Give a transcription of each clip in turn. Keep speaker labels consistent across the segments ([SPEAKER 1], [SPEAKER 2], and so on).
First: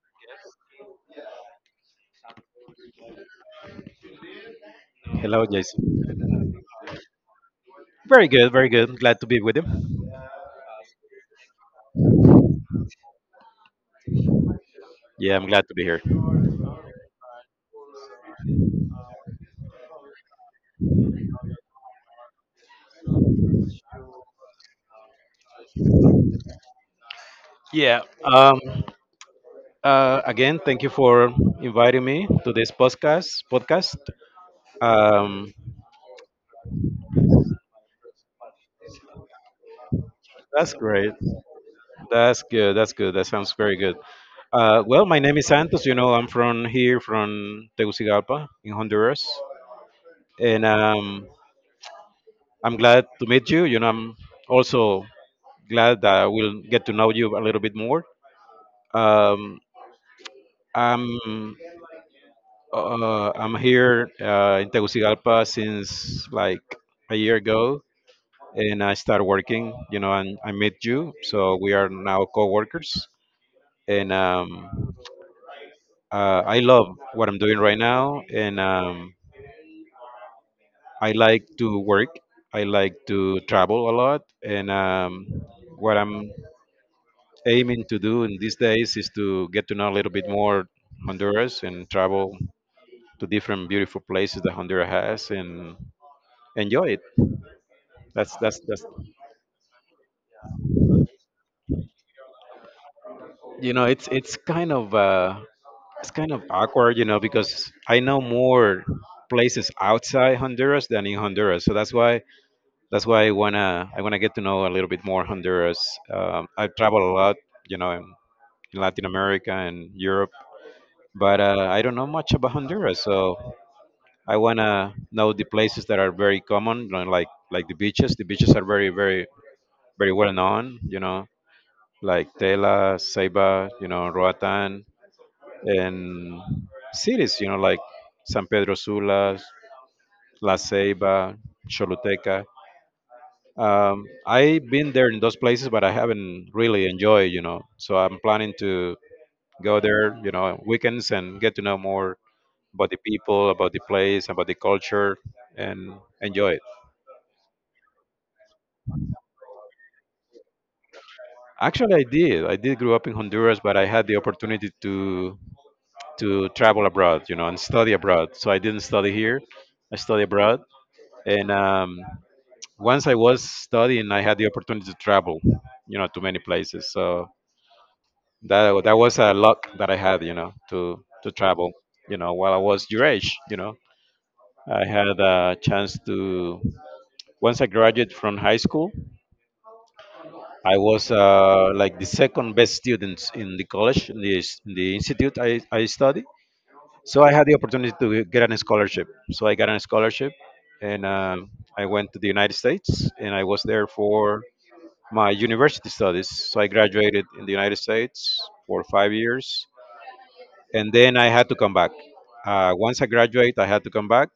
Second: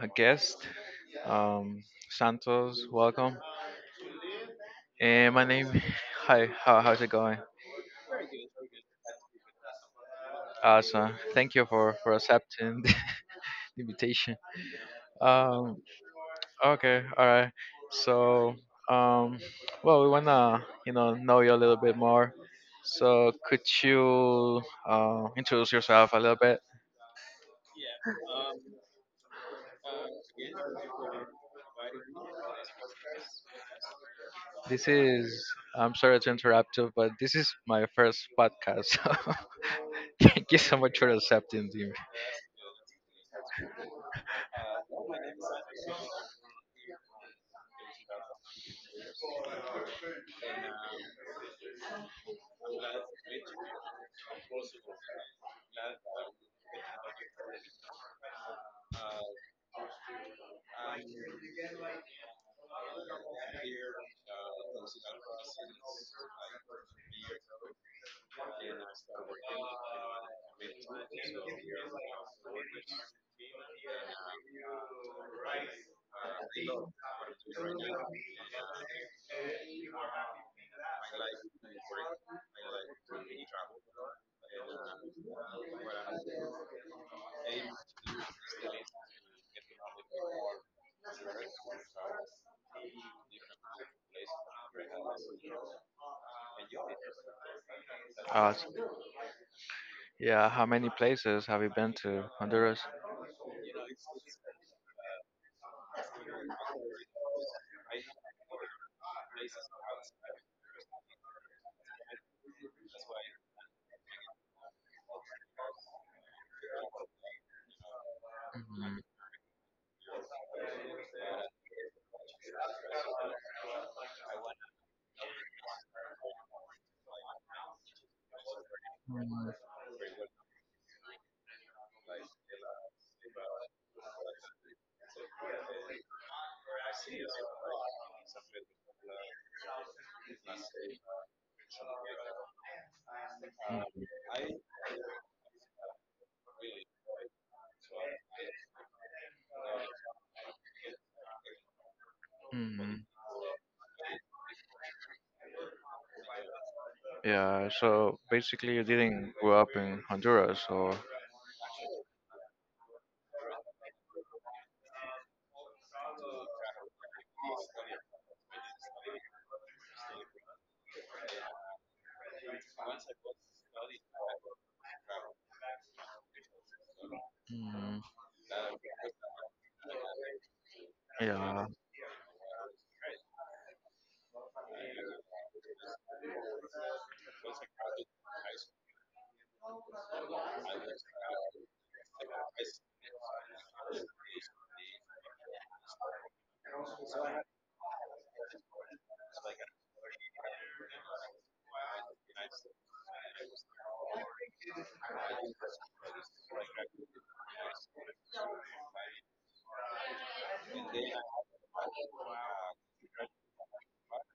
[SPEAKER 1] a guest, um, Santos. Welcome. And
[SPEAKER 2] Hello,
[SPEAKER 1] my name.
[SPEAKER 2] Jason.
[SPEAKER 1] Hi. How's it going?
[SPEAKER 2] Very good, very good. I'm glad to be with you.
[SPEAKER 1] Awesome. Thank you for accepting the invitation.
[SPEAKER 2] Yeah, I'm glad to be
[SPEAKER 1] Um.
[SPEAKER 2] here.
[SPEAKER 1] Okay. All right. So. Um. Well, we wanna know you a little bit more. So could you introduce yourself a little bit?
[SPEAKER 2] Yeah. Again, thank you for inviting me to this podcast.
[SPEAKER 1] This is.
[SPEAKER 2] Um.
[SPEAKER 1] I'm sorry to interrupt you, but this is my first podcast. Thank you
[SPEAKER 2] That's
[SPEAKER 1] so much for
[SPEAKER 2] great.
[SPEAKER 1] accepting me.
[SPEAKER 2] That's good. That's good. That sounds very good. Well, my name is Santos. You know, I'm from here, from Tegucigalpa, in Honduras, and I'm glad to meet you. You know, I'm also glad that I will get to know you a little bit more. Um, I'm I'm here in Tegucigalpa since like a year ago, and I started working. You know, and I met you, so we are now co-workers. And I love what I'm doing right now, and I like to work. I like to travel a lot, and what I'm aiming to do in these days is to get to know a little bit more Honduras and travel to different beautiful places that Honduras has and enjoy it.
[SPEAKER 1] Awesome.
[SPEAKER 2] That's
[SPEAKER 1] Yeah, how many places have you been to, Honduras?
[SPEAKER 2] You know, it's kind of it's kind of awkward, you know, because I know more places outside Honduras than in Honduras, so that's why I wanna get to know a little bit more Honduras. I travel a lot, you know, in Latin America and Europe, but I don't know much about Honduras, so I wanna know the places that are very common, you know, like the beaches. The beaches are very, very,
[SPEAKER 1] Mhm.
[SPEAKER 2] very well known. You know, like Tela, Ceiba, you know, Roatan, and cities. You know, like San Pedro Sula, La Ceiba, Choluteca. I've been there in those places, but I haven't really enjoyed. You know, so I'm planning to go there. You know, weekends and get to know more about the
[SPEAKER 1] Mhm.
[SPEAKER 2] people, about the place, about the culture, and enjoy it.
[SPEAKER 1] Yeah, so basically you didn't grow up in Honduras, so
[SPEAKER 2] Actually, I did. I did grow up in Honduras, but I had the opportunity to travel abroad, you know, and study abroad. So I didn't study here. I study abroad, and once I was studying, I had the opportunity to travel, you know, to many places. So
[SPEAKER 1] mm,
[SPEAKER 2] that was a luck that I had, you know, to
[SPEAKER 1] yeah,
[SPEAKER 2] travel, you know, while I was your age, you know, I had a chance to once I graduated from high school. I was like the second best student in the college, in the institute I study. So I had the opportunity to get a scholarship. So I got a scholarship and I went to the United States and I was there for my university studies. So I graduated in the United States for 5 years and then I had to come back. Once I graduate, I had to come back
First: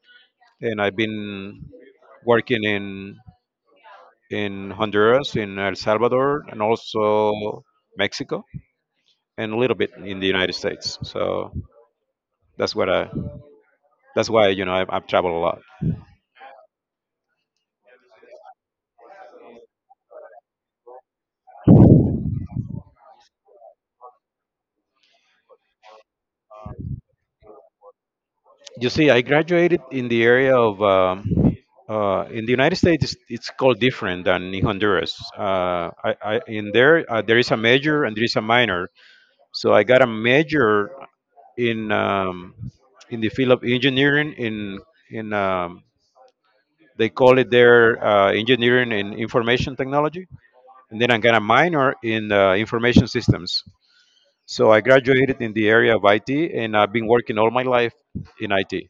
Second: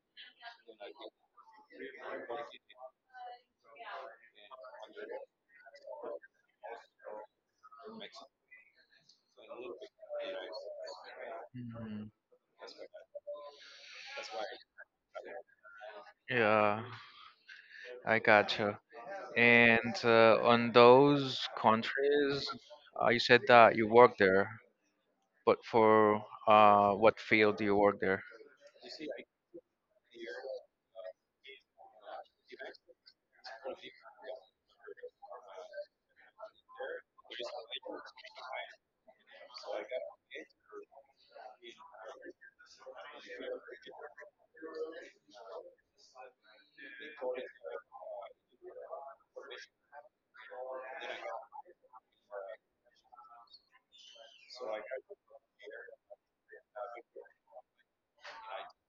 [SPEAKER 2] and I've been working in Honduras, in El Salvador, and also Mexico and a little bit in the United States. So
[SPEAKER 1] mm,
[SPEAKER 2] that's what I. That's why, you know, I've traveled a lot.
[SPEAKER 1] yeah, I gotcha. And on those countries, you said that you work there, but for what field do you work there?
[SPEAKER 2] You see, I graduated in the area of. In the United States, it's called different than in Honduras. In there, there is a major and there is a minor. So I got a major in um, in the field of engineering. In they call it there engineering in information technology, and then I got a minor in information systems. So I graduated in the area of IT, and I've been working all my life in IT.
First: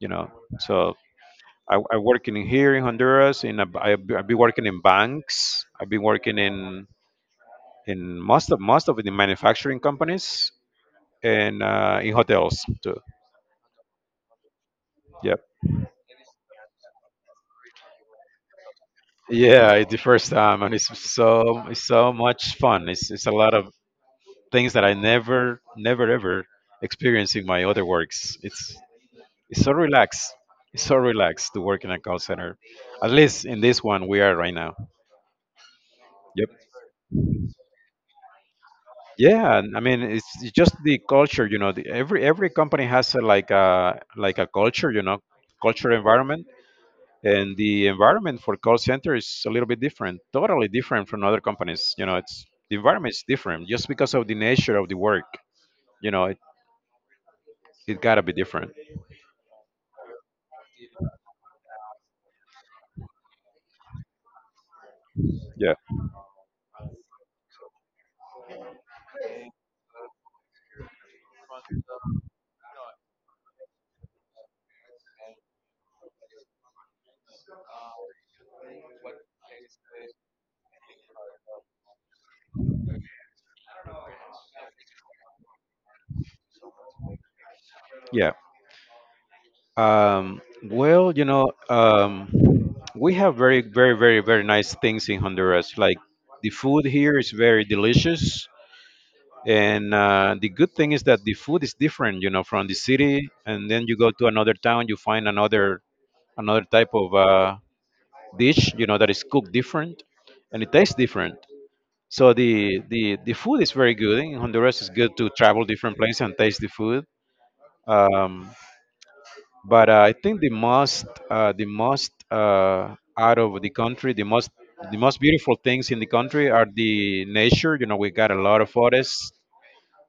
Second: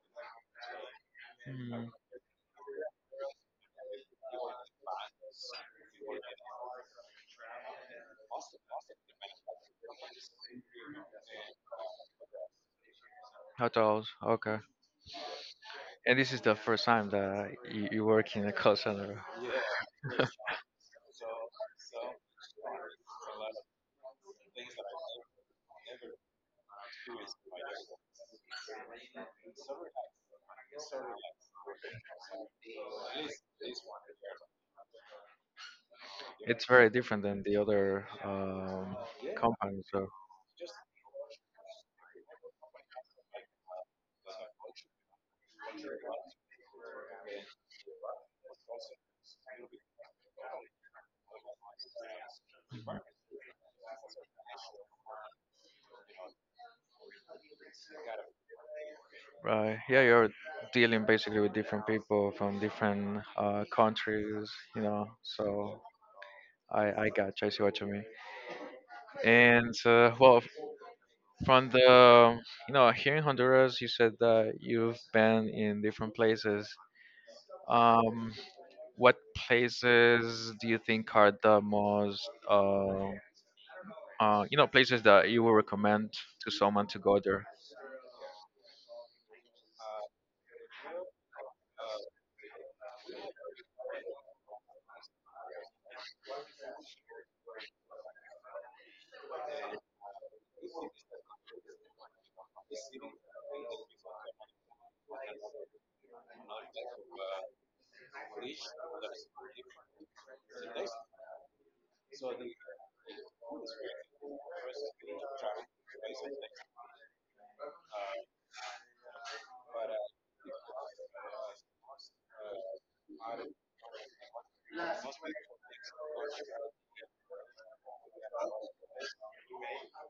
[SPEAKER 2] You know, so I,
[SPEAKER 1] Mm,
[SPEAKER 2] I'm working in here in Honduras, and I've been working in banks. I've been working in most of the manufacturing companies and in hotels too.
[SPEAKER 1] hotels, okay.
[SPEAKER 2] Yep.
[SPEAKER 1] And this is the first time that you work in a call center.
[SPEAKER 2] Yeah, it's the first time, and it's so much fun. It's a lot of things that I never, never ever experienced in my other works. It's so relaxed. It's so relaxed to work in a call center. At least in this one we are right now.
[SPEAKER 1] It's
[SPEAKER 2] Yep.
[SPEAKER 1] very different than the other
[SPEAKER 2] Yeah, and I
[SPEAKER 1] companies.
[SPEAKER 2] mean,
[SPEAKER 1] So
[SPEAKER 2] it's just the culture, you know. Every company has like a culture, you know, culture environment, and the environment for call center is a little bit different, totally different from other companies. You know, it's the environment is different just because of the nature of the work. You know, it gotta be different.
[SPEAKER 1] right. Yeah, you're dealing basically with different people from different countries, you know.
[SPEAKER 2] Yeah,
[SPEAKER 1] So I got you. I see what you mean. And well, from the you know here in Honduras, you said that you've been in different places. Um, what places do you think are the most you know places that you would recommend to someone to go there?
[SPEAKER 2] yeah. Well, you know, we have very, very, very, very nice things in Honduras. Like the food here is very delicious. And the good thing is that the food is different, you know, from the city. And then you go to another town, you find another type of dish, you know, that is cooked different, and it tastes different. So the food is very good in Honduras. It's good to travel different places and taste the food. Um, but I think the most out of the country, the most beautiful things in the country are the nature. You know, we got a lot of forests,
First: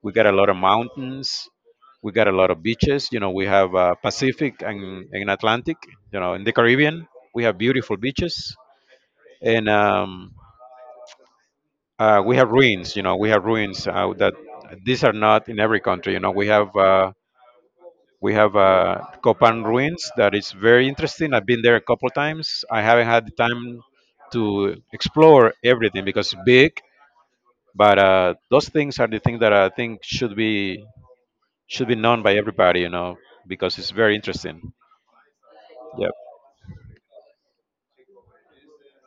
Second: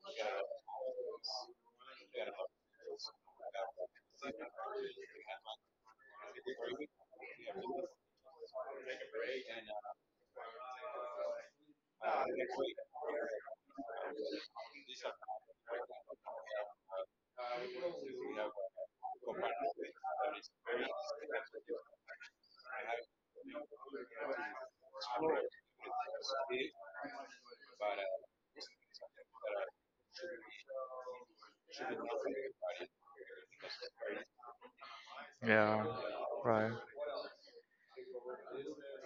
[SPEAKER 2] we got a lot of mountains, we got a lot of beaches. You know, we have Pacific and Atlantic. You know, in the Caribbean, we have beautiful beaches, and we have ruins. You know, we have ruins that these are not in every country. You know, we have Copan Ruins that is very interesting. I've been there a couple of times. I haven't had the time to explore everything because it's big, but those things are the things that I think should be known by everybody, you know, because it's very interesting.
[SPEAKER 1] Yeah,
[SPEAKER 2] Yep.
[SPEAKER 1] right.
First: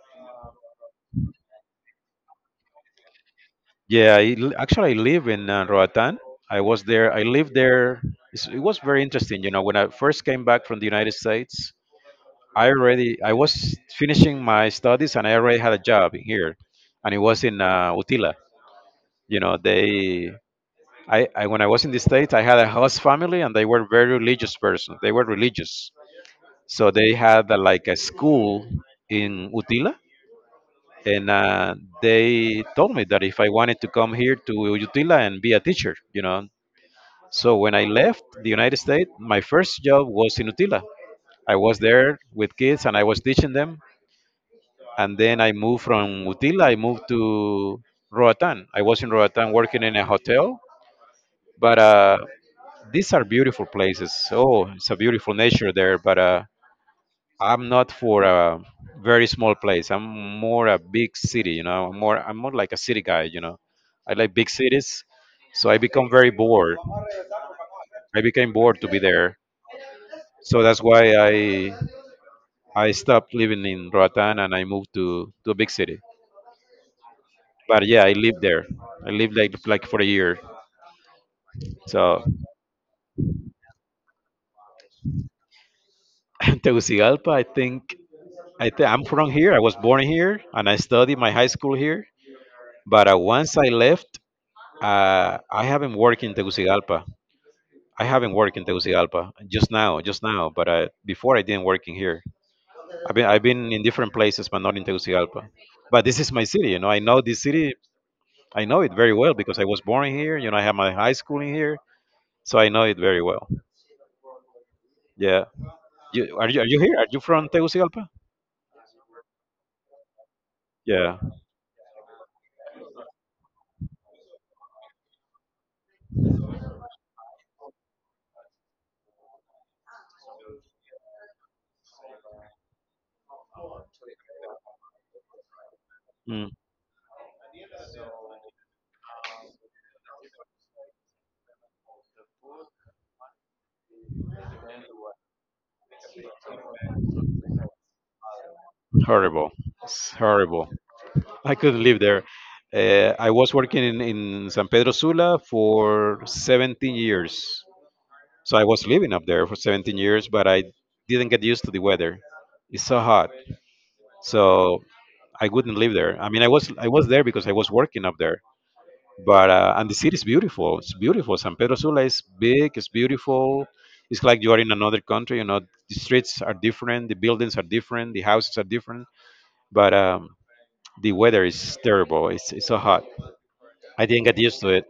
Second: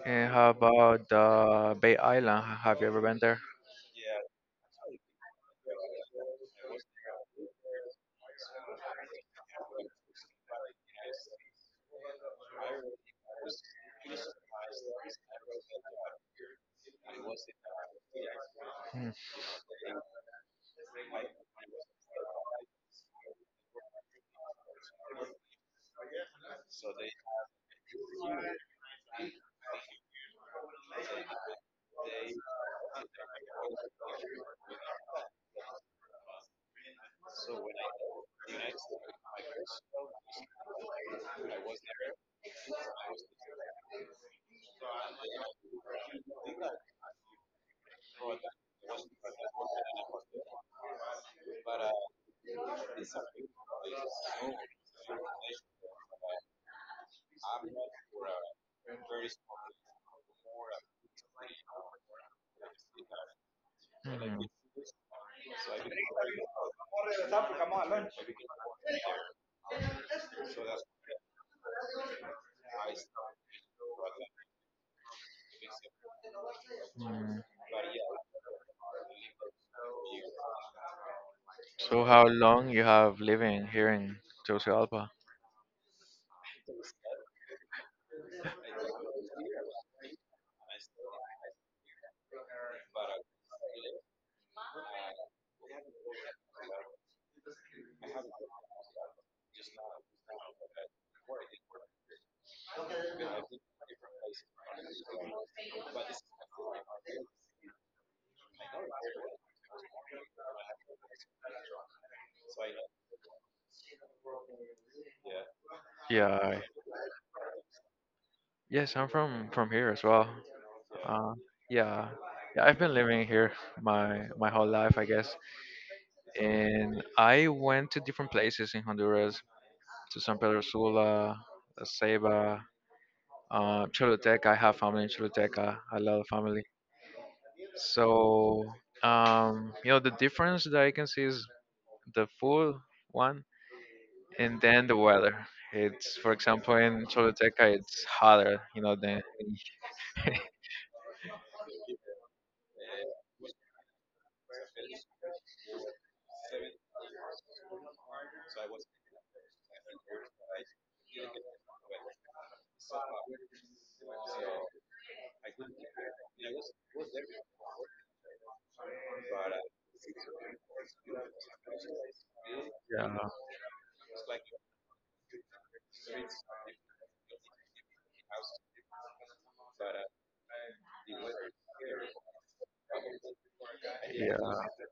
[SPEAKER 1] And how about the Bay Island? Have you ever been there?
[SPEAKER 2] Yeah, actually, I live in Roatan. I was there. I lived there. It was very interesting. You know, when I first came back from the United States, I was finishing my studies and I already had a job here, and it was in Utila. You know, they I when I was in the states, I had a host family and they were very religious person. They were religious, so they had like a school in Utila, and they told me that if I wanted to come here to Utila and be a teacher, you know. So when I left the United States, my first job was in Utila. I was there with kids and I was teaching them and then I moved from Utila. I moved to Roatan. I was in Roatan working in a hotel, but these are beautiful places. Oh, it's a beautiful nature there, but I'm not for a very small place. I'm more a big city, you know. I'm more like a city guy, you know. I like
[SPEAKER 1] Hmm,
[SPEAKER 2] big cities, so I become very bored. I
[SPEAKER 1] hmm.
[SPEAKER 2] became bored to be there, so that's why I stopped living in Roatan and I moved to a big city. But yeah, I lived there. I lived like for a year.
[SPEAKER 1] So
[SPEAKER 2] So
[SPEAKER 1] how long you have living here in Tegucigalpa?
[SPEAKER 2] Tegucigalpa, I think I'm from here. I was born here and I studied my high school here. But once I left, I haven't worked in Tegucigalpa. I haven't worked in Tegucigalpa just now, just now. But before I didn't work in here. I've been in different places, but not in Tegucigalpa. But this is my city. You know, I know this city. I know it very well because I was born here. You know, I have my high school in here, so I know it very well. Yeah.
[SPEAKER 1] Yeah. I-
[SPEAKER 2] Are you here? Are you from Tegucigalpa?
[SPEAKER 1] Yes, I'm from here as well.
[SPEAKER 2] Yeah.
[SPEAKER 1] Uh, yeah. Yeah, I've been living here my whole life, I guess. And I went to different places in Honduras, to San Pedro Sula, La Ceiba, Choluteca. I have family in Choluteca. I love
[SPEAKER 2] Mm.
[SPEAKER 1] family. So, you know, the difference that I can see is the food one, and then the weather. It's, for example, in Choluteca, it's hotter, you know, than
[SPEAKER 2] Horrible. It's horrible. I couldn't live there. I was working in San Pedro Sula for 17 years. So I was living up there for 17 years, but I didn't get used to the weather. It's so hot. So I wouldn't live there. I mean, I was there because I was working up there. But and the city is beautiful. It's beautiful. San Pedro Sula is big. It's
[SPEAKER 1] yeah,
[SPEAKER 2] beautiful. It's like you are in another country. You know, the streets are different. The buildings are different. The houses are different. But the weather is terrible. It's so hot. I didn't get used to it.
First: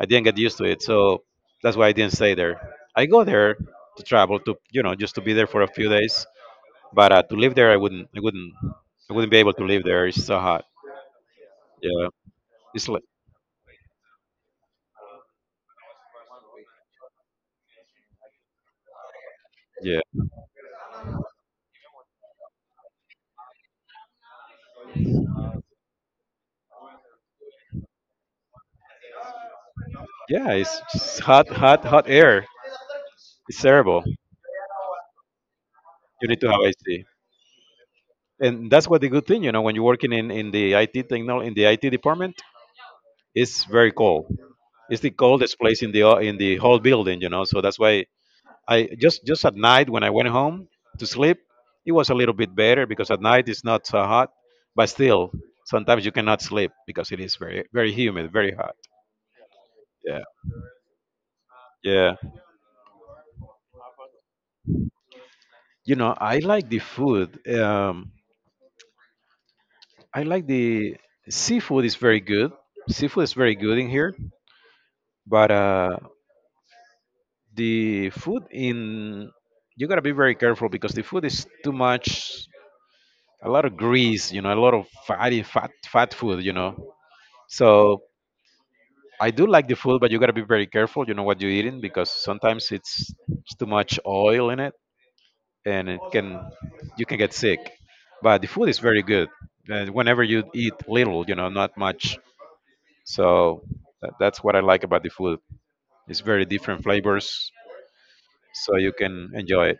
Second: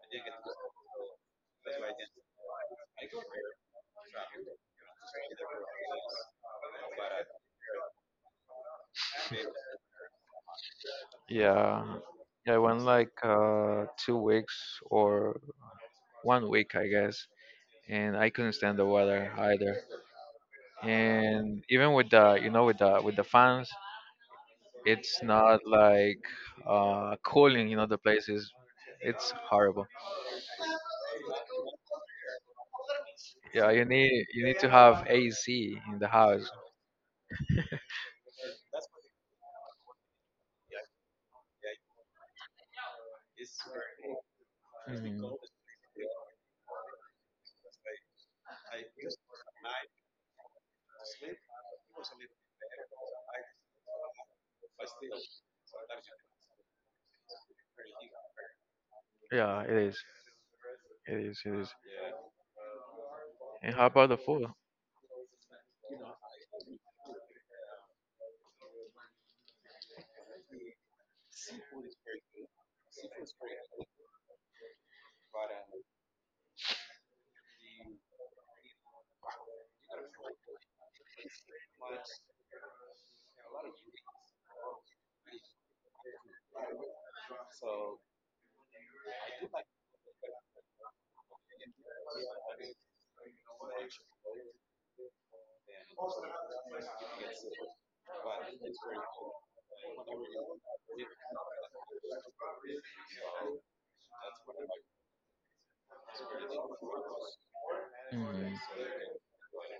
[SPEAKER 2] I didn't get used to it. So that's why I didn't stay there. I go there to travel to, you know, just to be there for a few days, but to live there I wouldn't. I wouldn't. I wouldn't be able to live there. It's so hot.
[SPEAKER 1] yeah,
[SPEAKER 2] Yeah.
[SPEAKER 1] yeah. I went
[SPEAKER 2] It's like
[SPEAKER 1] like 2 weeks or one week, I guess, and I couldn't stand the weather either.
[SPEAKER 2] yeah.
[SPEAKER 1] And even with the, you know, with the fans, it's not like cooling in other places. It's horrible.
[SPEAKER 2] Yeah. It's just hot, hot, hot air. It's
[SPEAKER 1] Yeah,
[SPEAKER 2] terrible.
[SPEAKER 1] you need to have AC in the
[SPEAKER 2] You need to
[SPEAKER 1] house.
[SPEAKER 2] have AC. And that's what the good thing, you know, when you're working in the IT technol in the IT department, it's very cold. It's the
[SPEAKER 1] Mhm.
[SPEAKER 2] coldest place in the whole building, you know. So that's why I just at night when I went home to sleep, it was a little bit better because at night it's not so hot, but still sometimes you cannot sleep because it is very humid, very hot.
[SPEAKER 1] Yeah, it is.
[SPEAKER 2] Yeah,
[SPEAKER 1] It is. It is.
[SPEAKER 2] yeah.
[SPEAKER 1] And how about the food?
[SPEAKER 2] You know, I like the food. I like the seafood is very good. Seafood is very good in here, but the food in you gotta be very careful because the food is too much. A lot of grease, you know, a lot of fatty fat food, you know. So I do like the food, but you gotta be very careful. You know what you're eating because sometimes it's too much oil in it, and it can you can get sick. But the food is very good. And whenever you eat little, you know, not much. So that's what I like about the food. It's very different flavors,
[SPEAKER 1] Mhm.
[SPEAKER 2] so you can enjoy it.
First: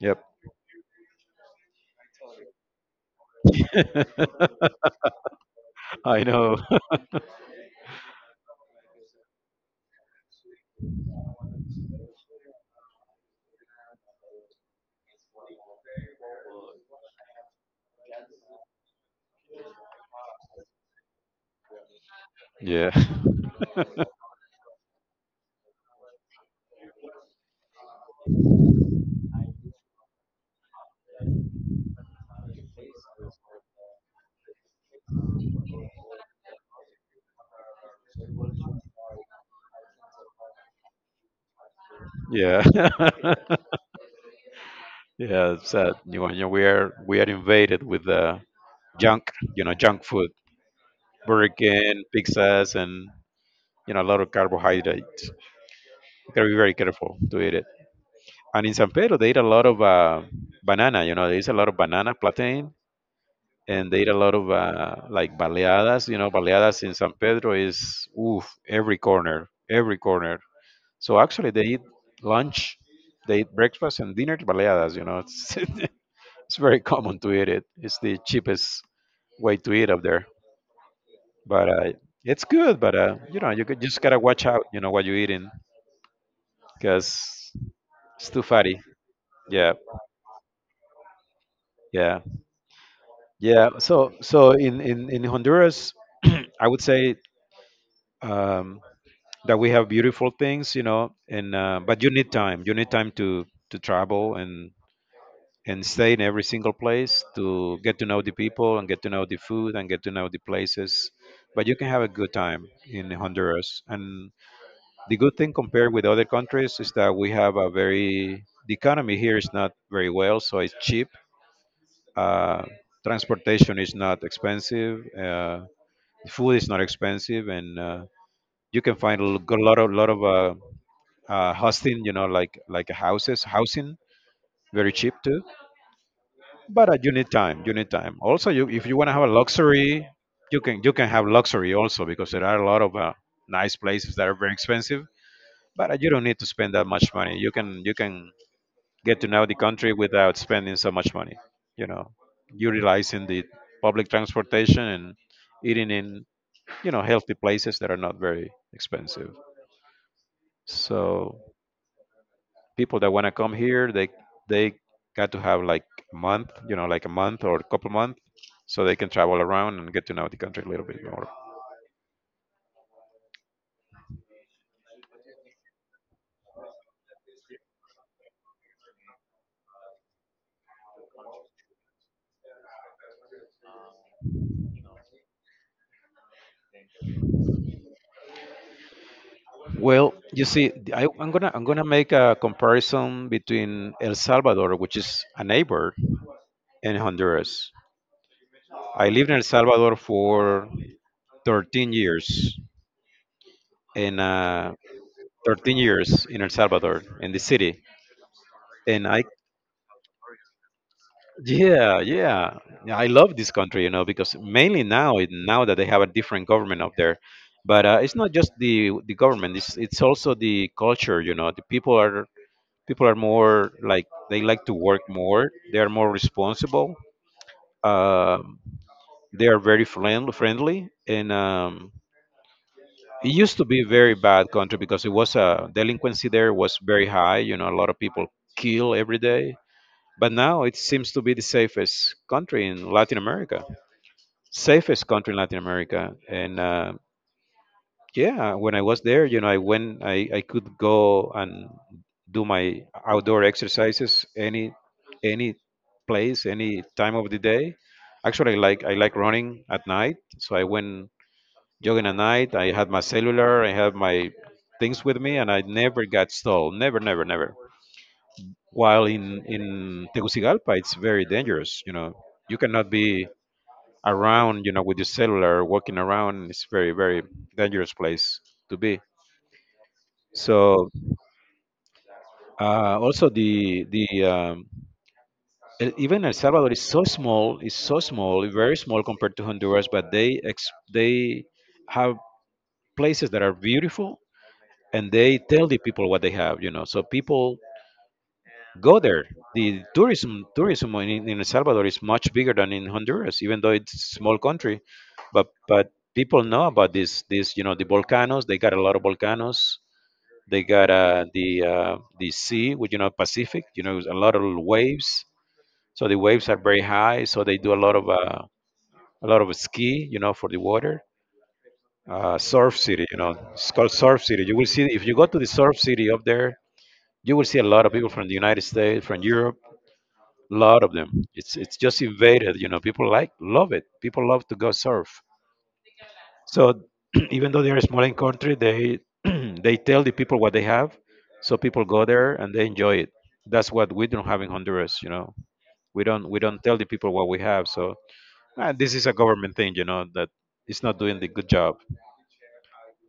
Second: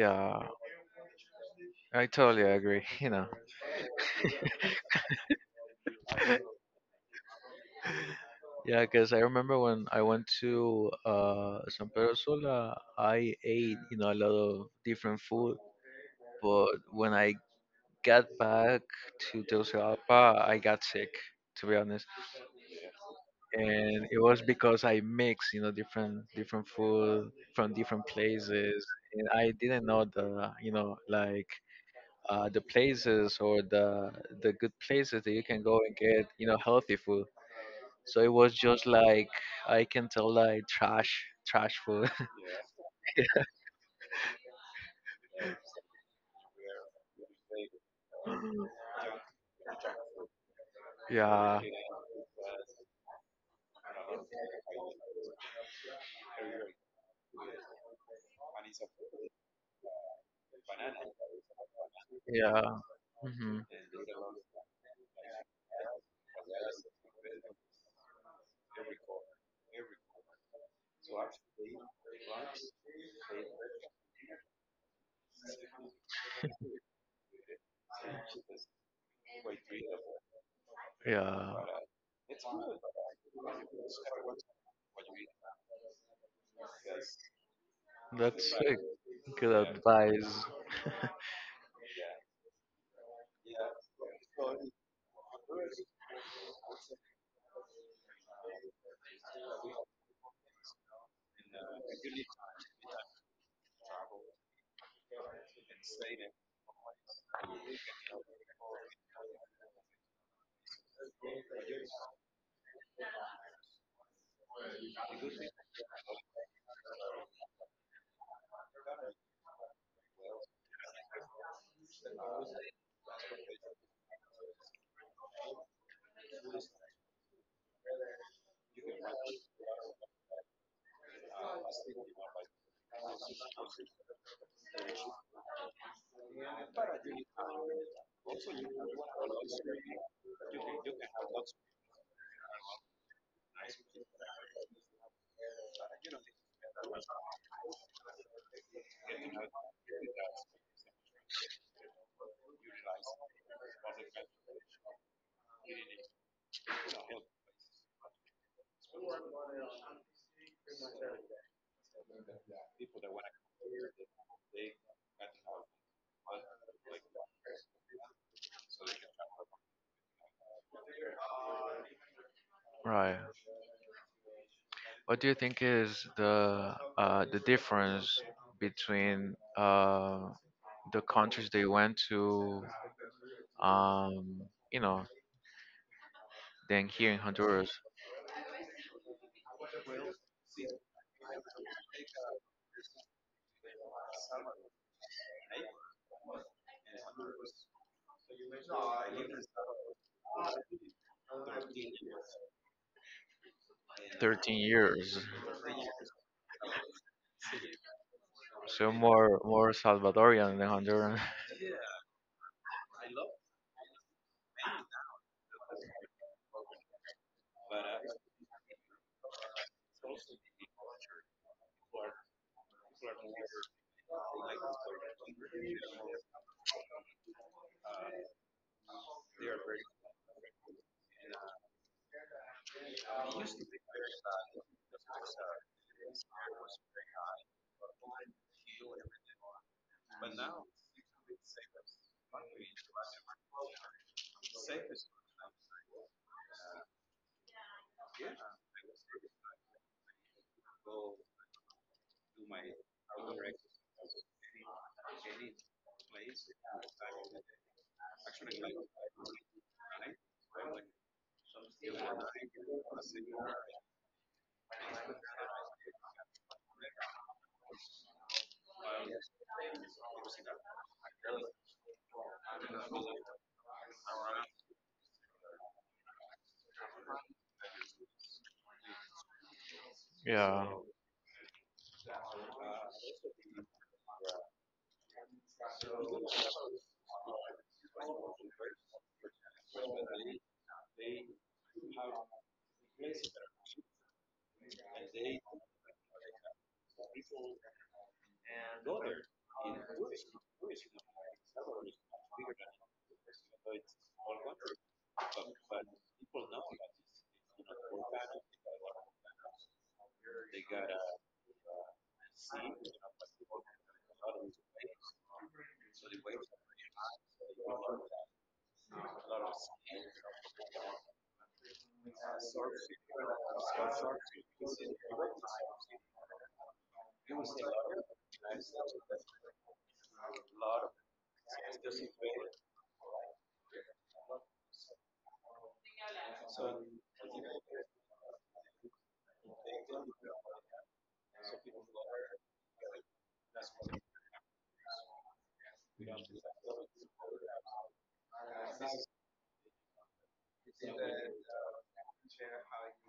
[SPEAKER 2] Yep.
[SPEAKER 1] I totally agree. You know.
[SPEAKER 2] I know.
[SPEAKER 1] Yeah, because I remember when I went to San Pedro Sula, I ate you know a lot of different food, but when I got back to Tegucigalpa, I got sick, to be honest,
[SPEAKER 2] Yeah.
[SPEAKER 1] and it was because I mixed you know different food from different places, and I didn't know the you know like. The places or the good places that you can go and get you know healthy food. So it was just like I can tell like trash, trash food.
[SPEAKER 2] Yeah. Yeah, it's sad. You know, we are invaded with junk, you know, junk food, Burger
[SPEAKER 1] Yeah,
[SPEAKER 2] King, pizzas, and you know a lot of carbohydrates. You gotta be very careful to eat it. And in San Pedro, they eat a lot of banana. You know, there is a lot of banana plantain,
[SPEAKER 1] yeah, hmm,
[SPEAKER 2] and they eat a lot of like baleadas. You know, baleadas in San Pedro is oof every corner, every corner. So actually, they eat lunch, they eat breakfast and dinner baleadas. You know, it's it's very common to eat it. It's the cheapest way to eat up there,
[SPEAKER 1] yeah,
[SPEAKER 2] but it's good. But you know, you could, just gotta watch out. You know what you're eating because it's too
[SPEAKER 1] that's a
[SPEAKER 2] fatty.
[SPEAKER 1] good
[SPEAKER 2] Yeah,
[SPEAKER 1] advice.
[SPEAKER 2] yeah, yeah. So in Honduras, I would say. Um, that we have beautiful things, you know, and but you need time. You need time to travel and stay in every single place to get to know the people and get to know the food and get to know the places. But you can have a good time in Honduras. And the good thing compared with other countries is that we have a very the economy here is not very well, so it's cheap. Uh, transportation is not expensive. Food is not expensive, and you can find a lot of hosting, you know, like houses, housing, very cheap too. But you need time. You need time. Also, you if you want to have a luxury, you can have luxury also because there are a lot of nice places that are very expensive. But you don't need to spend that much money. You can get to know the country without spending so much money. You know, utilizing the public transportation and eating in you know healthy places that are not very expensive. So people that want to come here they they got to have like a month, you know, like a month or a couple months so they can travel around and get to know the country a little bit more.
[SPEAKER 1] Right. What do you think is the difference between the countries they went to, um, you know, than here in Honduras?
[SPEAKER 2] Well, you see, I am gonna I'm gonna make a comparison between El Salvador, which is a neighbor, and Honduras. I lived in El Salvador for 13 years, in
[SPEAKER 1] 13 years.
[SPEAKER 2] 13 years in El Salvador, in the city,
[SPEAKER 1] So
[SPEAKER 2] and I
[SPEAKER 1] more more Salvadorian than Honduran.
[SPEAKER 2] yeah, yeah. Yeah, I love this country, you know, because mainly now, now that they have a different government up there, but it's not just the government. It's also the culture, you know. The people are more like they like to work more. They are more responsible. Um, they are very friendly, friendly, and it used to be a very bad country because it was delinquency there was very high. You know, a lot of people kill every day. But now it seems to be the safest country in Latin America. Safest country in Latin America. And yeah, when I was there, you know, I could go and do my outdoor exercises any place, any time of the day. Actually, I like running at night, so I went jogging at night. I had my cellular, I had my things with me, and I never got stole. Never, never, never. While in Tegucigalpa, it's very dangerous. You know, you cannot be around, you know, with your cellular, walking around it's very, very dangerous place to be.
[SPEAKER 1] Yeah,
[SPEAKER 2] So also even El Salvador is so small, very small compared to Honduras, but they have places that are beautiful and they tell the people what they have, you know. So people go there. The tourism in El Salvador is much bigger than in Honduras, even though it's a small country. But people know about this you know the volcanoes. They got a lot of volcanoes. They got the sea, which you know Pacific. You know a lot of waves. So the waves are very high. So they do a lot of ski. You know for the water. Surf city. You know it's called surf city. You will see if you go to the surf city up there. You will see a lot of people from the United States, from Europe. A lot of them. It's just invaded. You know, people like love it. People love to go surf. So even though they're a small in country, they they tell the people what they have, so people go there and they enjoy it. That's what we don't have in Honduras. You know, we don't tell the people what we have. So ah, this is a government thing. You know that it's not doing the good job.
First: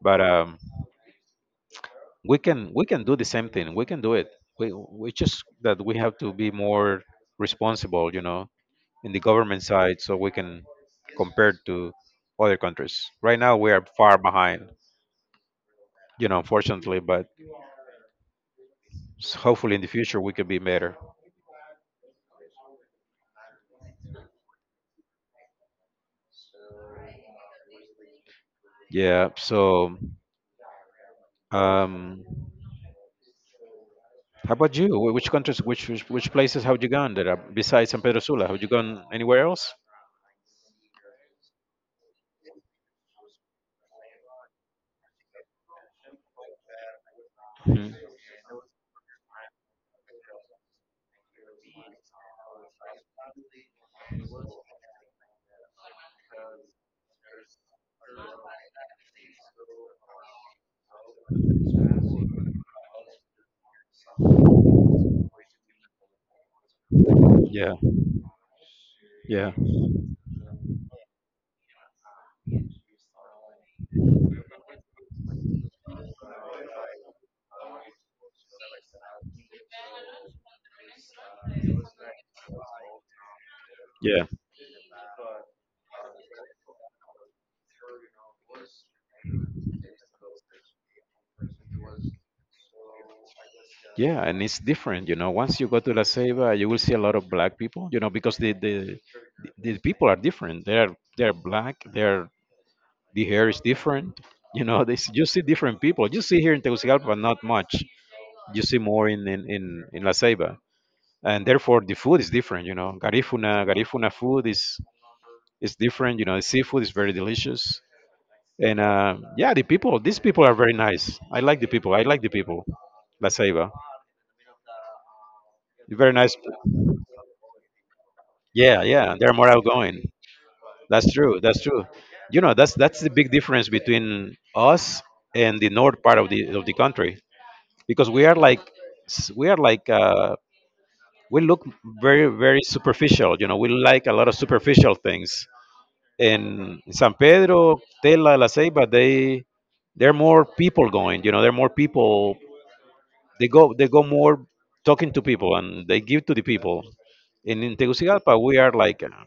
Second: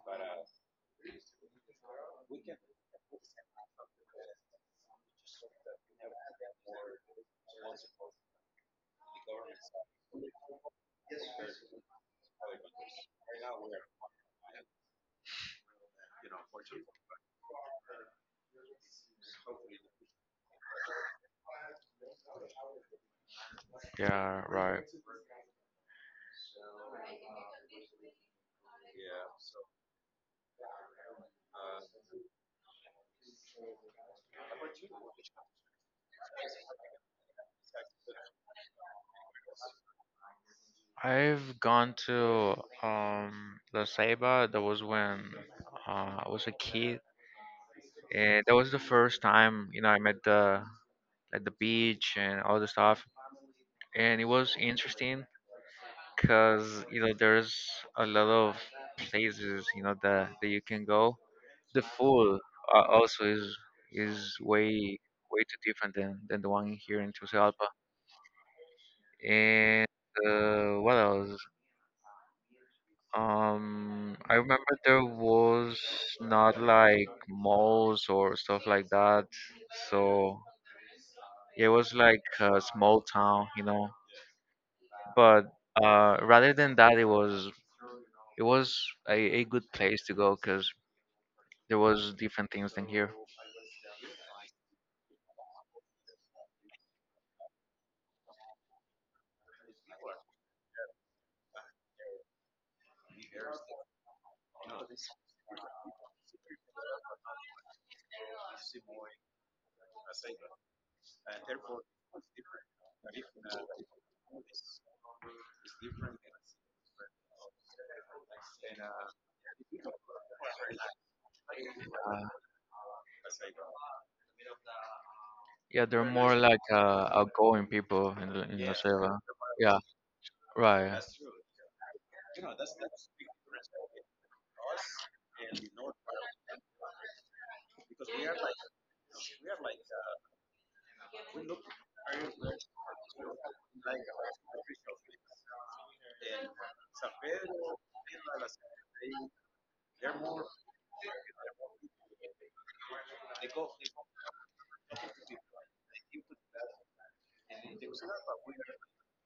[SPEAKER 2] But we can do the same thing. We can do it. We just that we have to be more responsible. You know, in the government side so we can compare to other countries. Right now, we are far behind, you know, unfortunately, but hopefully in the future we could be better.
[SPEAKER 1] yeah, right.
[SPEAKER 2] Yeah. So, um, how about you? Which countries, which places have you gone that are, besides San Pedro Sula? Have you gone anywhere else?
[SPEAKER 1] I've gone to La Ceiba. That was when I was a kid,
[SPEAKER 2] Mhm.
[SPEAKER 1] and that was the first time you know I met the at the beach and all the stuff. And it was interesting because you know there's a lot of places you know that that you can go. The food also is way too different than the one here in Tegucigalpa.
[SPEAKER 2] Yeah. Yeah.
[SPEAKER 1] And what else? I remember there was not like malls or stuff like that. So it was like a small town, you know.
[SPEAKER 2] Yeah.
[SPEAKER 1] But rather than that, it was a good place to go because there was different things than here.
[SPEAKER 2] Yeah, and it's different, you know. Once you go to La Ceiba, you will see a lot of black people, you know, because the people are different. They're black, they're the hair is different. You know, you see different people. You see here in Tegucigalpa, not much. You see more in La Ceiba, and therefore the food is different. You know, Garifuna food is different. You know, seafood is very delicious, and yeah, the people. These people are very nice. I like the people. I like
[SPEAKER 1] Uh,
[SPEAKER 2] the people. La Ceiba,
[SPEAKER 1] yeah, they're
[SPEAKER 2] very nice.
[SPEAKER 1] more like outgoing people in La
[SPEAKER 2] Yeah, yeah,
[SPEAKER 1] Selva.
[SPEAKER 2] they're more
[SPEAKER 1] Yeah,
[SPEAKER 2] outgoing.
[SPEAKER 1] right.
[SPEAKER 2] That's true. That's true. You know, that's the big difference between us and the north part of the country because we are like s- we are like uh, we look very superficial, you know, we like a lot of superficial things in San Pedro, Tela, La Ceiba, they there are more people going, you know, there are more people, they go more talking to people and they give to the people. And in Tegucigalpa we are like,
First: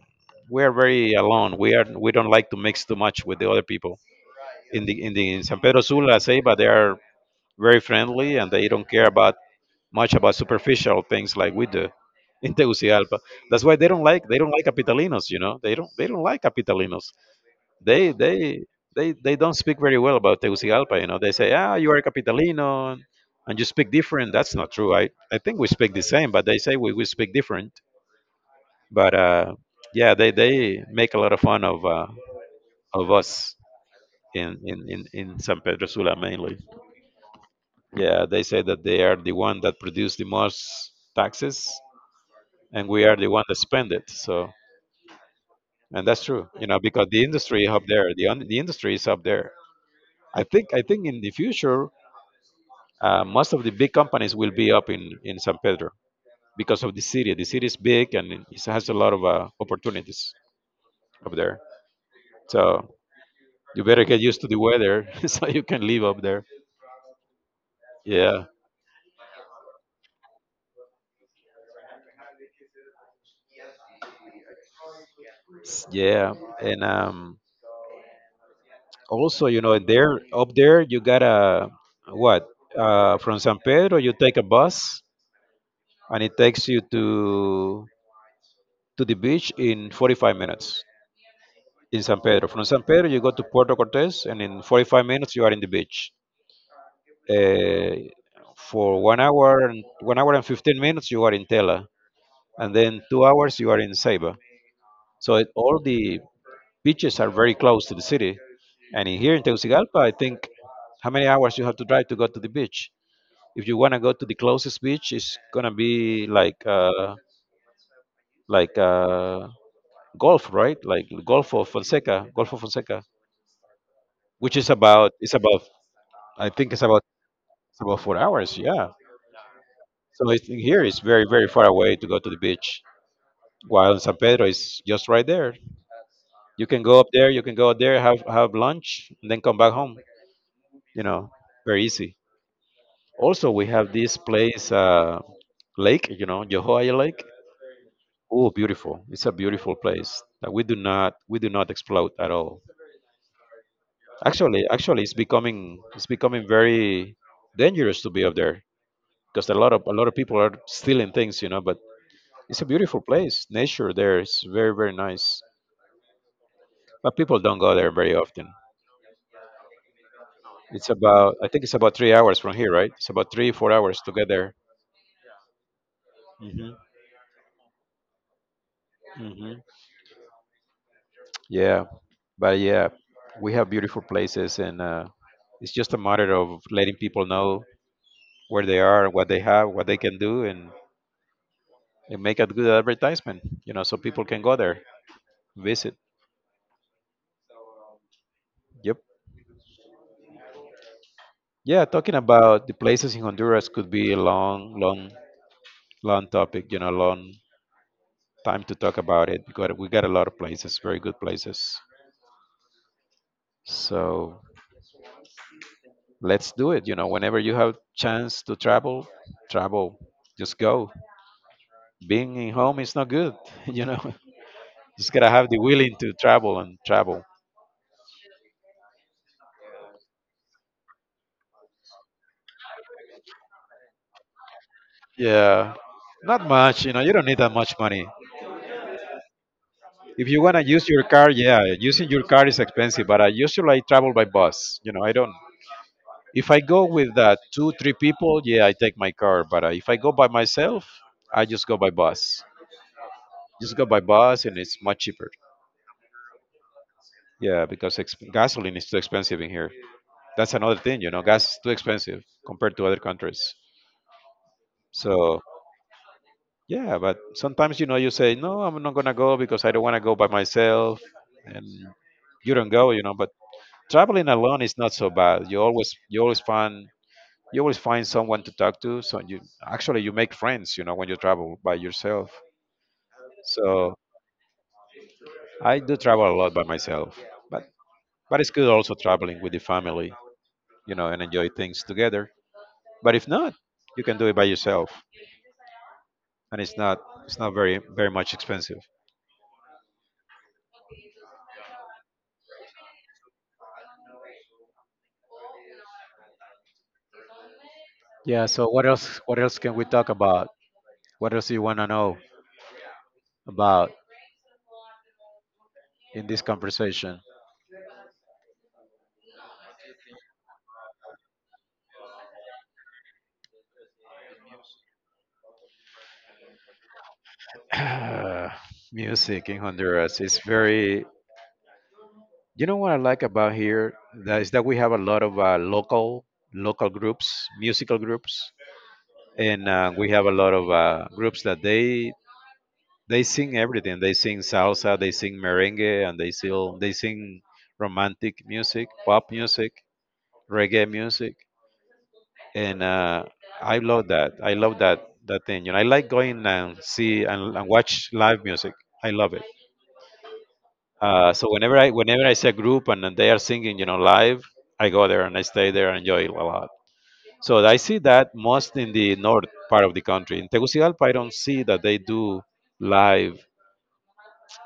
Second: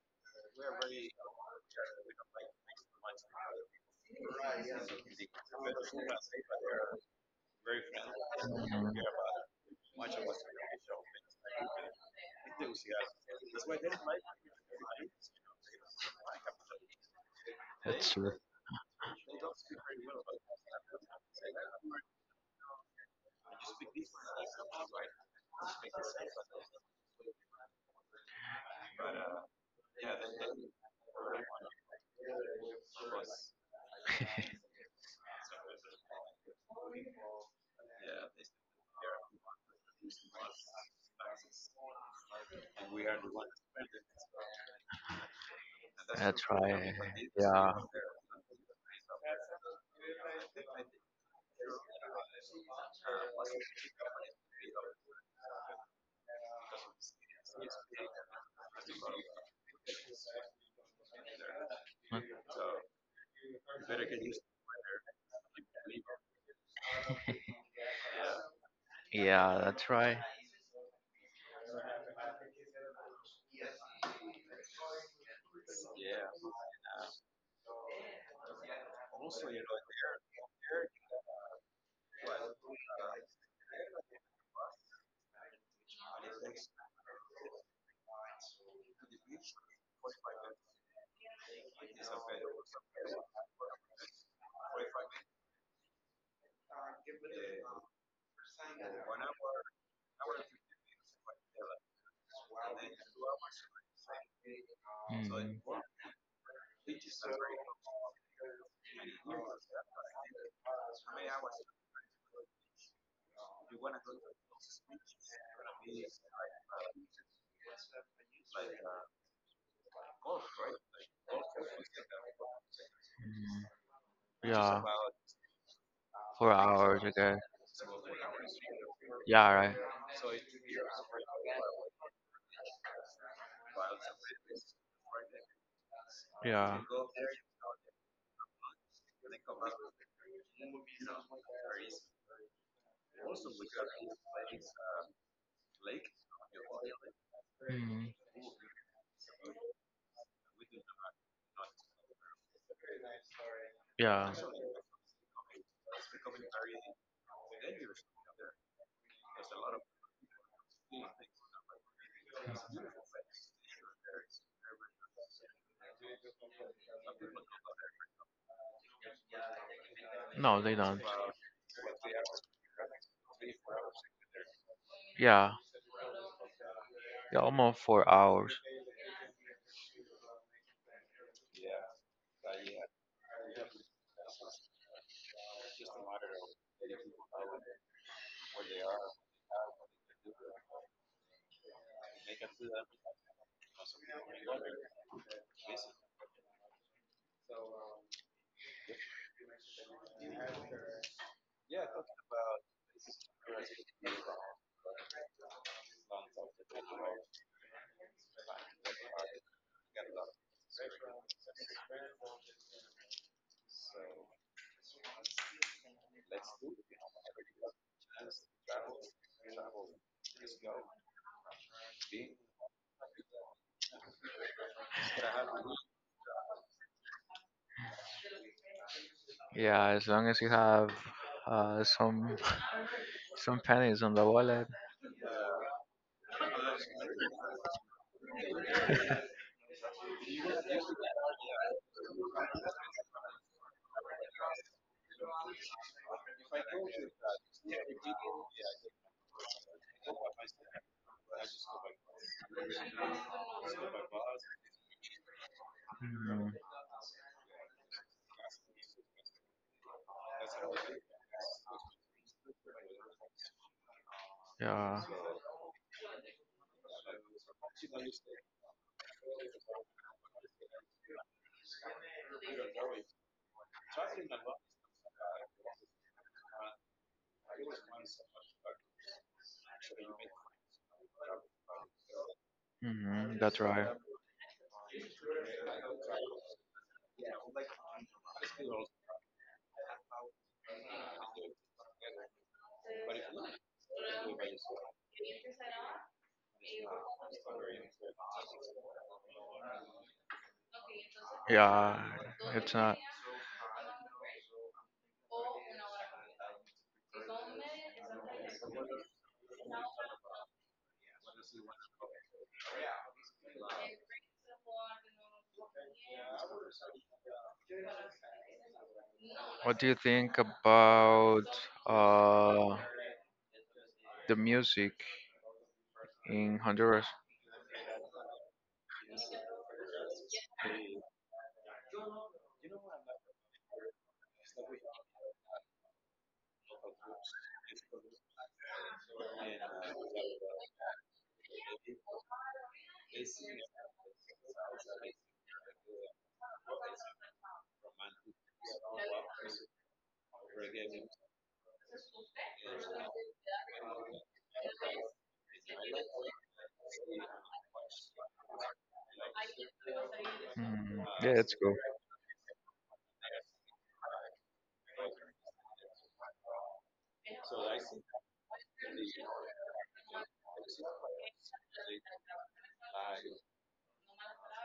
[SPEAKER 2] we are very alone, we don't like to mix too much with the other people. In the in the in San Pedro Sula, Ceiba, they are very friendly and they don't care about much about superficial things like we do in Tegucigalpa. That's why they don't like Capitalinos. You know, they don't like Capitalinos. They
[SPEAKER 1] True.
[SPEAKER 2] they they don't speak very well about Tegucigalpa. You know, they say ah you are a Capitalino and you speak different. That's not true. I think we speak the same, but they say we speak different. But yeah, they make a lot of fun of us. In San Pedro Sula mainly. Yeah, they say that they are the one that produce the most taxes and we are the one that spend it. So, and that's true, you know, because the industry up there, the industry is up there. I think in the future, most of the big companies will be up in San Pedro because of the city. The city is big and it has a lot of opportunities up there. So you better get used to the weather so you can live up there. Yeah,
[SPEAKER 1] Yeah, that's right.
[SPEAKER 2] S- yeah, and also you know there up there you gotta what from San Pedro you take a bus and it takes you to the beach in 45 minutes in San Pedro. From San Pedro, you go to Puerto Cortes, and in 45 minutes, you are in the beach. Uh, for 1 hour and 15 minutes, you are in Tela, and then 2 hours, you are in Ceiba. All the beaches are very close to the city. Here in Tegucigalpa, I think how many hours you have to drive to go to the beach? If you want to go to the closest beach, it's gonna be like like uh, Golf, right? Like Golfo Fonseca,
[SPEAKER 1] Mm,
[SPEAKER 2] which is
[SPEAKER 1] yeah,
[SPEAKER 2] about I
[SPEAKER 1] four
[SPEAKER 2] think
[SPEAKER 1] hours, okay.
[SPEAKER 2] it's about 4 hours. Yeah.
[SPEAKER 1] Yeah, right.
[SPEAKER 2] So here it's very far away to go to the beach. While in San Pedro is just right there. You
[SPEAKER 1] Yeah.
[SPEAKER 2] can go up there, you can go out there, have lunch, and then come back home. You know, very easy. Also, we have this place, lake. You know, Yohoai Lake.
[SPEAKER 1] Mm,
[SPEAKER 2] Oh, beautiful! It's a beautiful place that we do not exploit at all.
[SPEAKER 1] yeah.
[SPEAKER 2] Actually, it's becoming very dangerous to be up there because a lot of people are stealing things, you know. But it's a beautiful place. Nature there is very nice, but people don't go there very often.
[SPEAKER 1] No, they
[SPEAKER 2] It's
[SPEAKER 1] don't.
[SPEAKER 2] about 3 hours from here, right? It's about three four hours to get there.
[SPEAKER 1] Yeah,
[SPEAKER 2] Hmm.
[SPEAKER 1] yeah, almost 4 hours.
[SPEAKER 2] Hmm. Yeah, but yeah, we have beautiful places, and it's just a matter of letting people know where they are, what they have, what they can do, and make a good advertisement, you know, so people can go there. Visit. Yep. Yeah, talking about the places in Honduras could be a long topic, you know, long time to talk about it because we got a lot of places, very good places. So let's do it. You know, whenever you have chance to travel, travel. Just go. Being in home is not good, you know. Just gotta have the willing to travel and travel.
[SPEAKER 1] Yeah, as long as you have some some pennies on the wallet.
[SPEAKER 2] Yeah. Not much, you know, you don't need that much money. If you want to use your car, yeah, using your car is expensive, but I usually travel by bus. You know, I don't. If I go with two, three people, yeah, I take my car. But if I go by myself, I just go by bus. Just go by bus, and it's much cheaper.
[SPEAKER 1] Mm,
[SPEAKER 2] Yeah, because gasoline is too expensive in here. That's another thing, you know, gas is too expensive compared to other countries.
[SPEAKER 1] yeah.
[SPEAKER 2] So yeah, but sometimes you know you say no, I'm not gonna go because I don't want to go by myself, and you don't go, you know. But traveling alone is not so bad. You always find someone to talk to so you actually you make friends you know when you travel by yourself.
[SPEAKER 1] Hmm, that's right.
[SPEAKER 2] So I do travel a lot by myself, but it's good also traveling with the family, you know, and enjoy things together. But if not, you can do it by yourself, and it's not very much expensive.
[SPEAKER 1] Yeah. It's not.
[SPEAKER 2] Yeah, so what else can we talk about? What else do you want to know about in this conversation?
[SPEAKER 1] What do you think about uh the music in Honduras?
[SPEAKER 2] Music in Honduras is very. You know what I like about here that is that we have a lot of local groups, musical groups, and we have a lot of groups that they sing everything. They sing salsa, they sing merengue, and they still they sing romantic music, pop music, reggae music, and I love that. I love that that thing. You know, I like going and see and watch live music. I love it.
[SPEAKER 1] Hmm,
[SPEAKER 2] Uh,
[SPEAKER 1] yeah,
[SPEAKER 2] so
[SPEAKER 1] it's cool.
[SPEAKER 2] whenever I whenever I see a group and they are singing, you know, live, I go there and I stay there and enjoy it a lot. So I see that most in the north part of the country. In Tegucigalpa, I don't see that they do live,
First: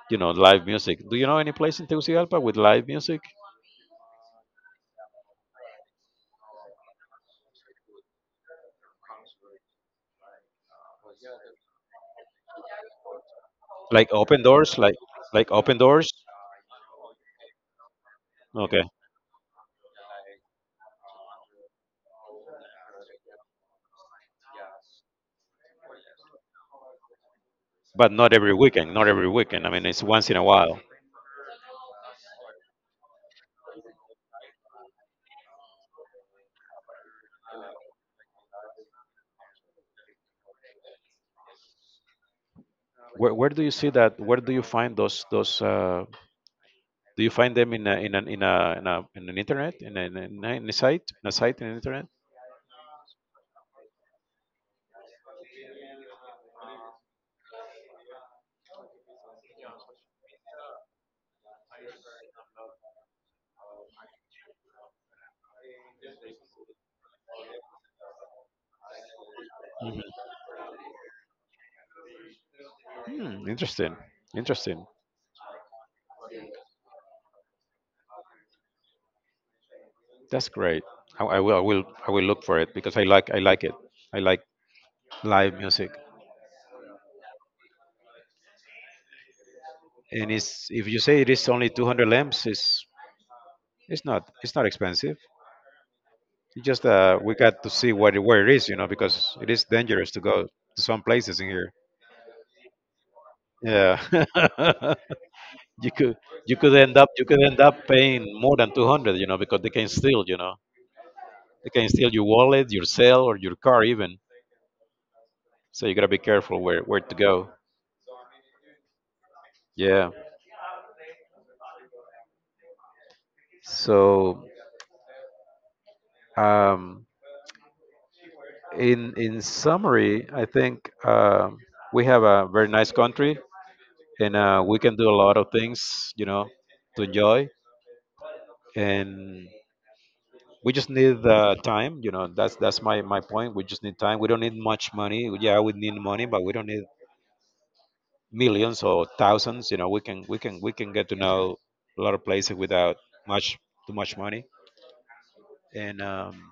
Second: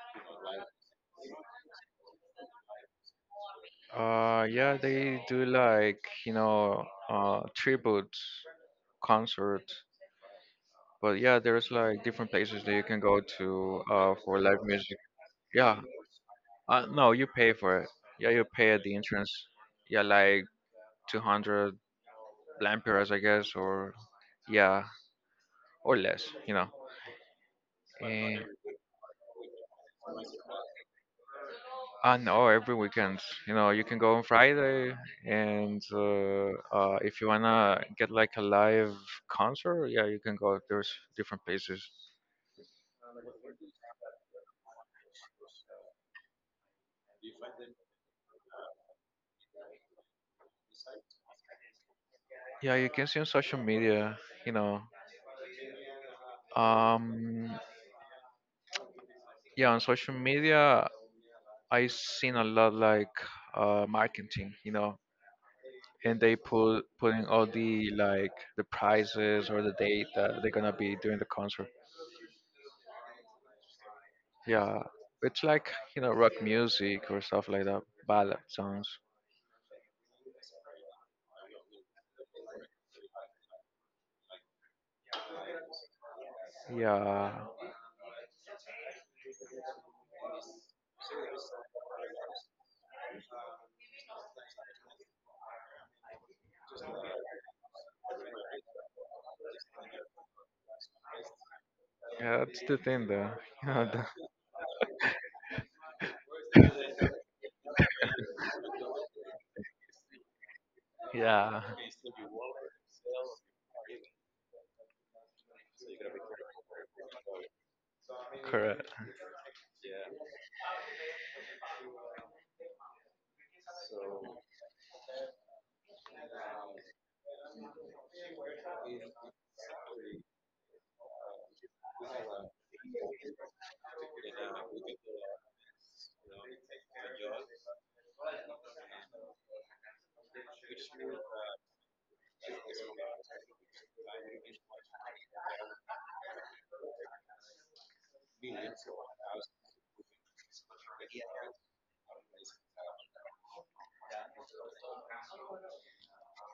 [SPEAKER 2] you know, live music. Do you know any place in Tegucigalpa with live music,
[SPEAKER 1] Yeah, they do like, you know, tribute concerts. But yeah, there's like different places that you can go to
[SPEAKER 2] like
[SPEAKER 1] for
[SPEAKER 2] open
[SPEAKER 1] live
[SPEAKER 2] doors, like
[SPEAKER 1] music.
[SPEAKER 2] like open
[SPEAKER 1] Yeah,
[SPEAKER 2] doors?
[SPEAKER 1] no, you pay for it. Yeah, you pay
[SPEAKER 2] Okay,
[SPEAKER 1] at the entrance. Yeah, like 200 lampiras, I guess, or yeah, or less, you know.
[SPEAKER 2] but not
[SPEAKER 1] And
[SPEAKER 2] every weekend. Not every weekend. I mean, it's once in a while.
[SPEAKER 1] no, every weekend, you know, you can go on Friday, and if you wanna get like a live concert, yeah, you can go. There's different places.
[SPEAKER 2] Where do you see that? Where do you find those do you find them in a, in an in a, in, a, in an internet in a, in a, in a in a site in a site in an internet?
[SPEAKER 1] Yeah, you can see on social media, you know. Um, yeah, on social media, I seen a lot like marketing, you know, and they putting all the like the prices or the date
[SPEAKER 2] Mhm.
[SPEAKER 1] that they're gonna be doing the concert.
[SPEAKER 2] Hmm, interesting,
[SPEAKER 1] Yeah,
[SPEAKER 2] interesting.
[SPEAKER 1] it's like you know rock music or stuff like that, ballad songs.
[SPEAKER 2] That's great. I will look for it because I like it. I like live music.
[SPEAKER 1] Yeah,
[SPEAKER 2] And it's if you say it is only 200 lamps, it's not expensive. It's just we got to see where it is, you know, because it is dangerous to go to some places in here.
[SPEAKER 1] yeah, that's the thing though.
[SPEAKER 2] Yeah.
[SPEAKER 1] Yeah,
[SPEAKER 2] you could you could end up you could end up paying more than 200, you know, because they can steal, you know,
[SPEAKER 1] yeah.
[SPEAKER 2] they can steal your wallet, your cell, or your car even. So you got to be careful where to go.
[SPEAKER 1] Correct.
[SPEAKER 2] Yeah. So um in summary I think we have a very nice country, and we can do a lot of things, you know, to enjoy. And we just need time, you know. That's my my point. We just need time. We don't need much money. Yeah, we need money, but we don't need millions or thousands, you know. We can get to know a lot of places without much too much money. And um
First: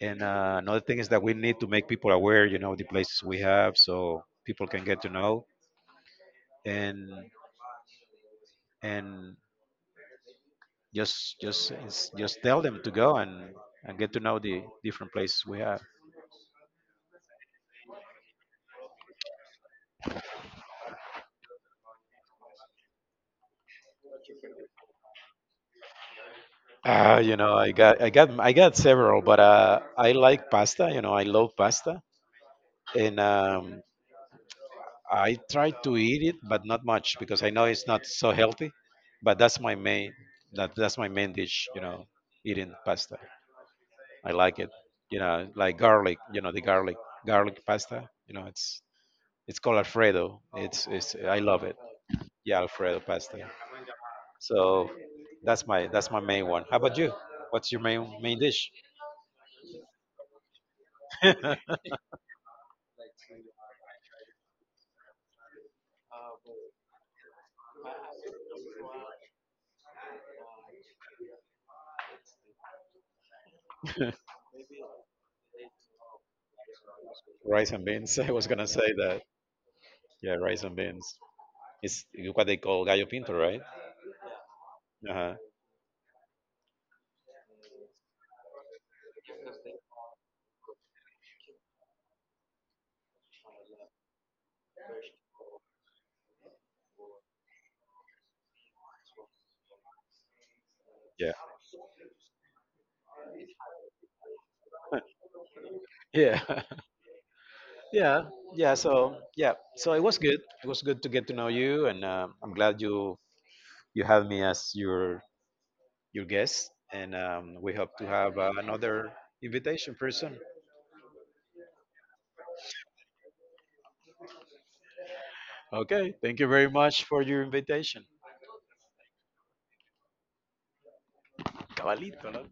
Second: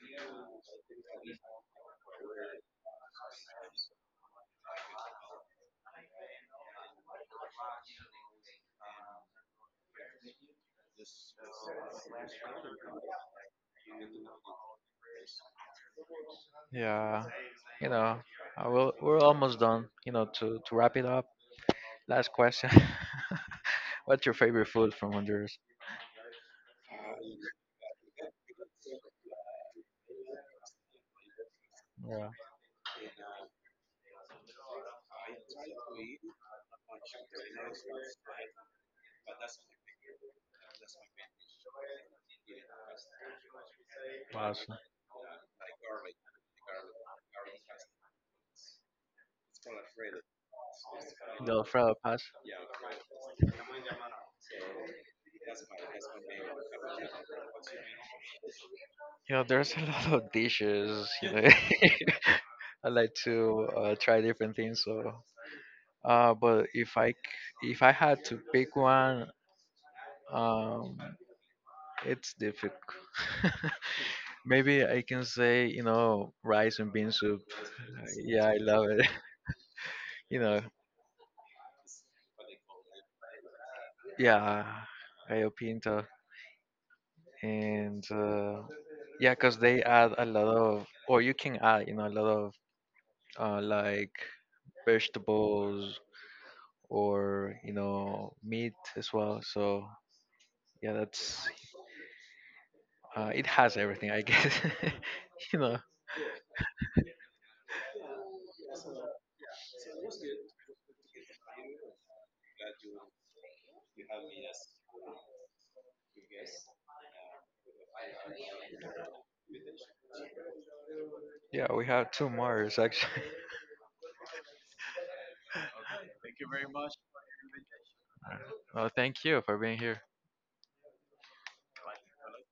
[SPEAKER 2] and uh, another thing is that we need to make people aware, you know, the places we have so people can get to know. and and just tell them to go and get to know the different places we have.
[SPEAKER 1] Yeah. You know, we're almost done. You know, to wrap it up, last question. What's your favorite food from Honduras?
[SPEAKER 2] You know, I got several, but I like pasta, you know, I love pasta.
[SPEAKER 1] Yeah.
[SPEAKER 2] And I try to eat it, but not much because I know it's not so healthy. But that's my main, that's my main dish. You know, eating pasta. I like it.
[SPEAKER 1] Awesome.
[SPEAKER 2] You know, like garlic. You know, the garlic pasta. You know, it's called Alfredo. It's I
[SPEAKER 1] The
[SPEAKER 2] love it.
[SPEAKER 1] Alfredo.
[SPEAKER 2] Yeah, Alfredo pasta. So that's my main one. How about you? What's your main dish?
[SPEAKER 1] You know, there's a lot of dishes. You know, I like to try different things. So, but if I had to pick one, um, it's difficult. Maybe I can say, you know, rice and bean soup.
[SPEAKER 2] Rice and beans. I
[SPEAKER 1] Yeah,
[SPEAKER 2] was
[SPEAKER 1] I
[SPEAKER 2] gonna
[SPEAKER 1] love
[SPEAKER 2] say
[SPEAKER 1] it.
[SPEAKER 2] that. Yeah,
[SPEAKER 1] You
[SPEAKER 2] rice
[SPEAKER 1] know,
[SPEAKER 2] and beans. It's what they call gallo pinto, right?
[SPEAKER 1] yeah,
[SPEAKER 2] Uh huh.
[SPEAKER 1] gallo pinto, and yeah, cause they add a lot of, or you can add, you know, a lot of like vegetables or you know meat as well. So yeah,
[SPEAKER 2] Yeah.
[SPEAKER 1] that's it has everything, I guess. You know,
[SPEAKER 2] Yeah. Yeah, yeah. So yeah, so it was good. It was good to get to know you, and I'm glad you you had me as your guest. And we hope to have another invitation pretty soon.
[SPEAKER 1] yeah, we have two Marios actually.
[SPEAKER 2] Okay, thank you very much for your invitation.
[SPEAKER 1] All right. Well, thank you for being here.
[SPEAKER 2] Cabalito,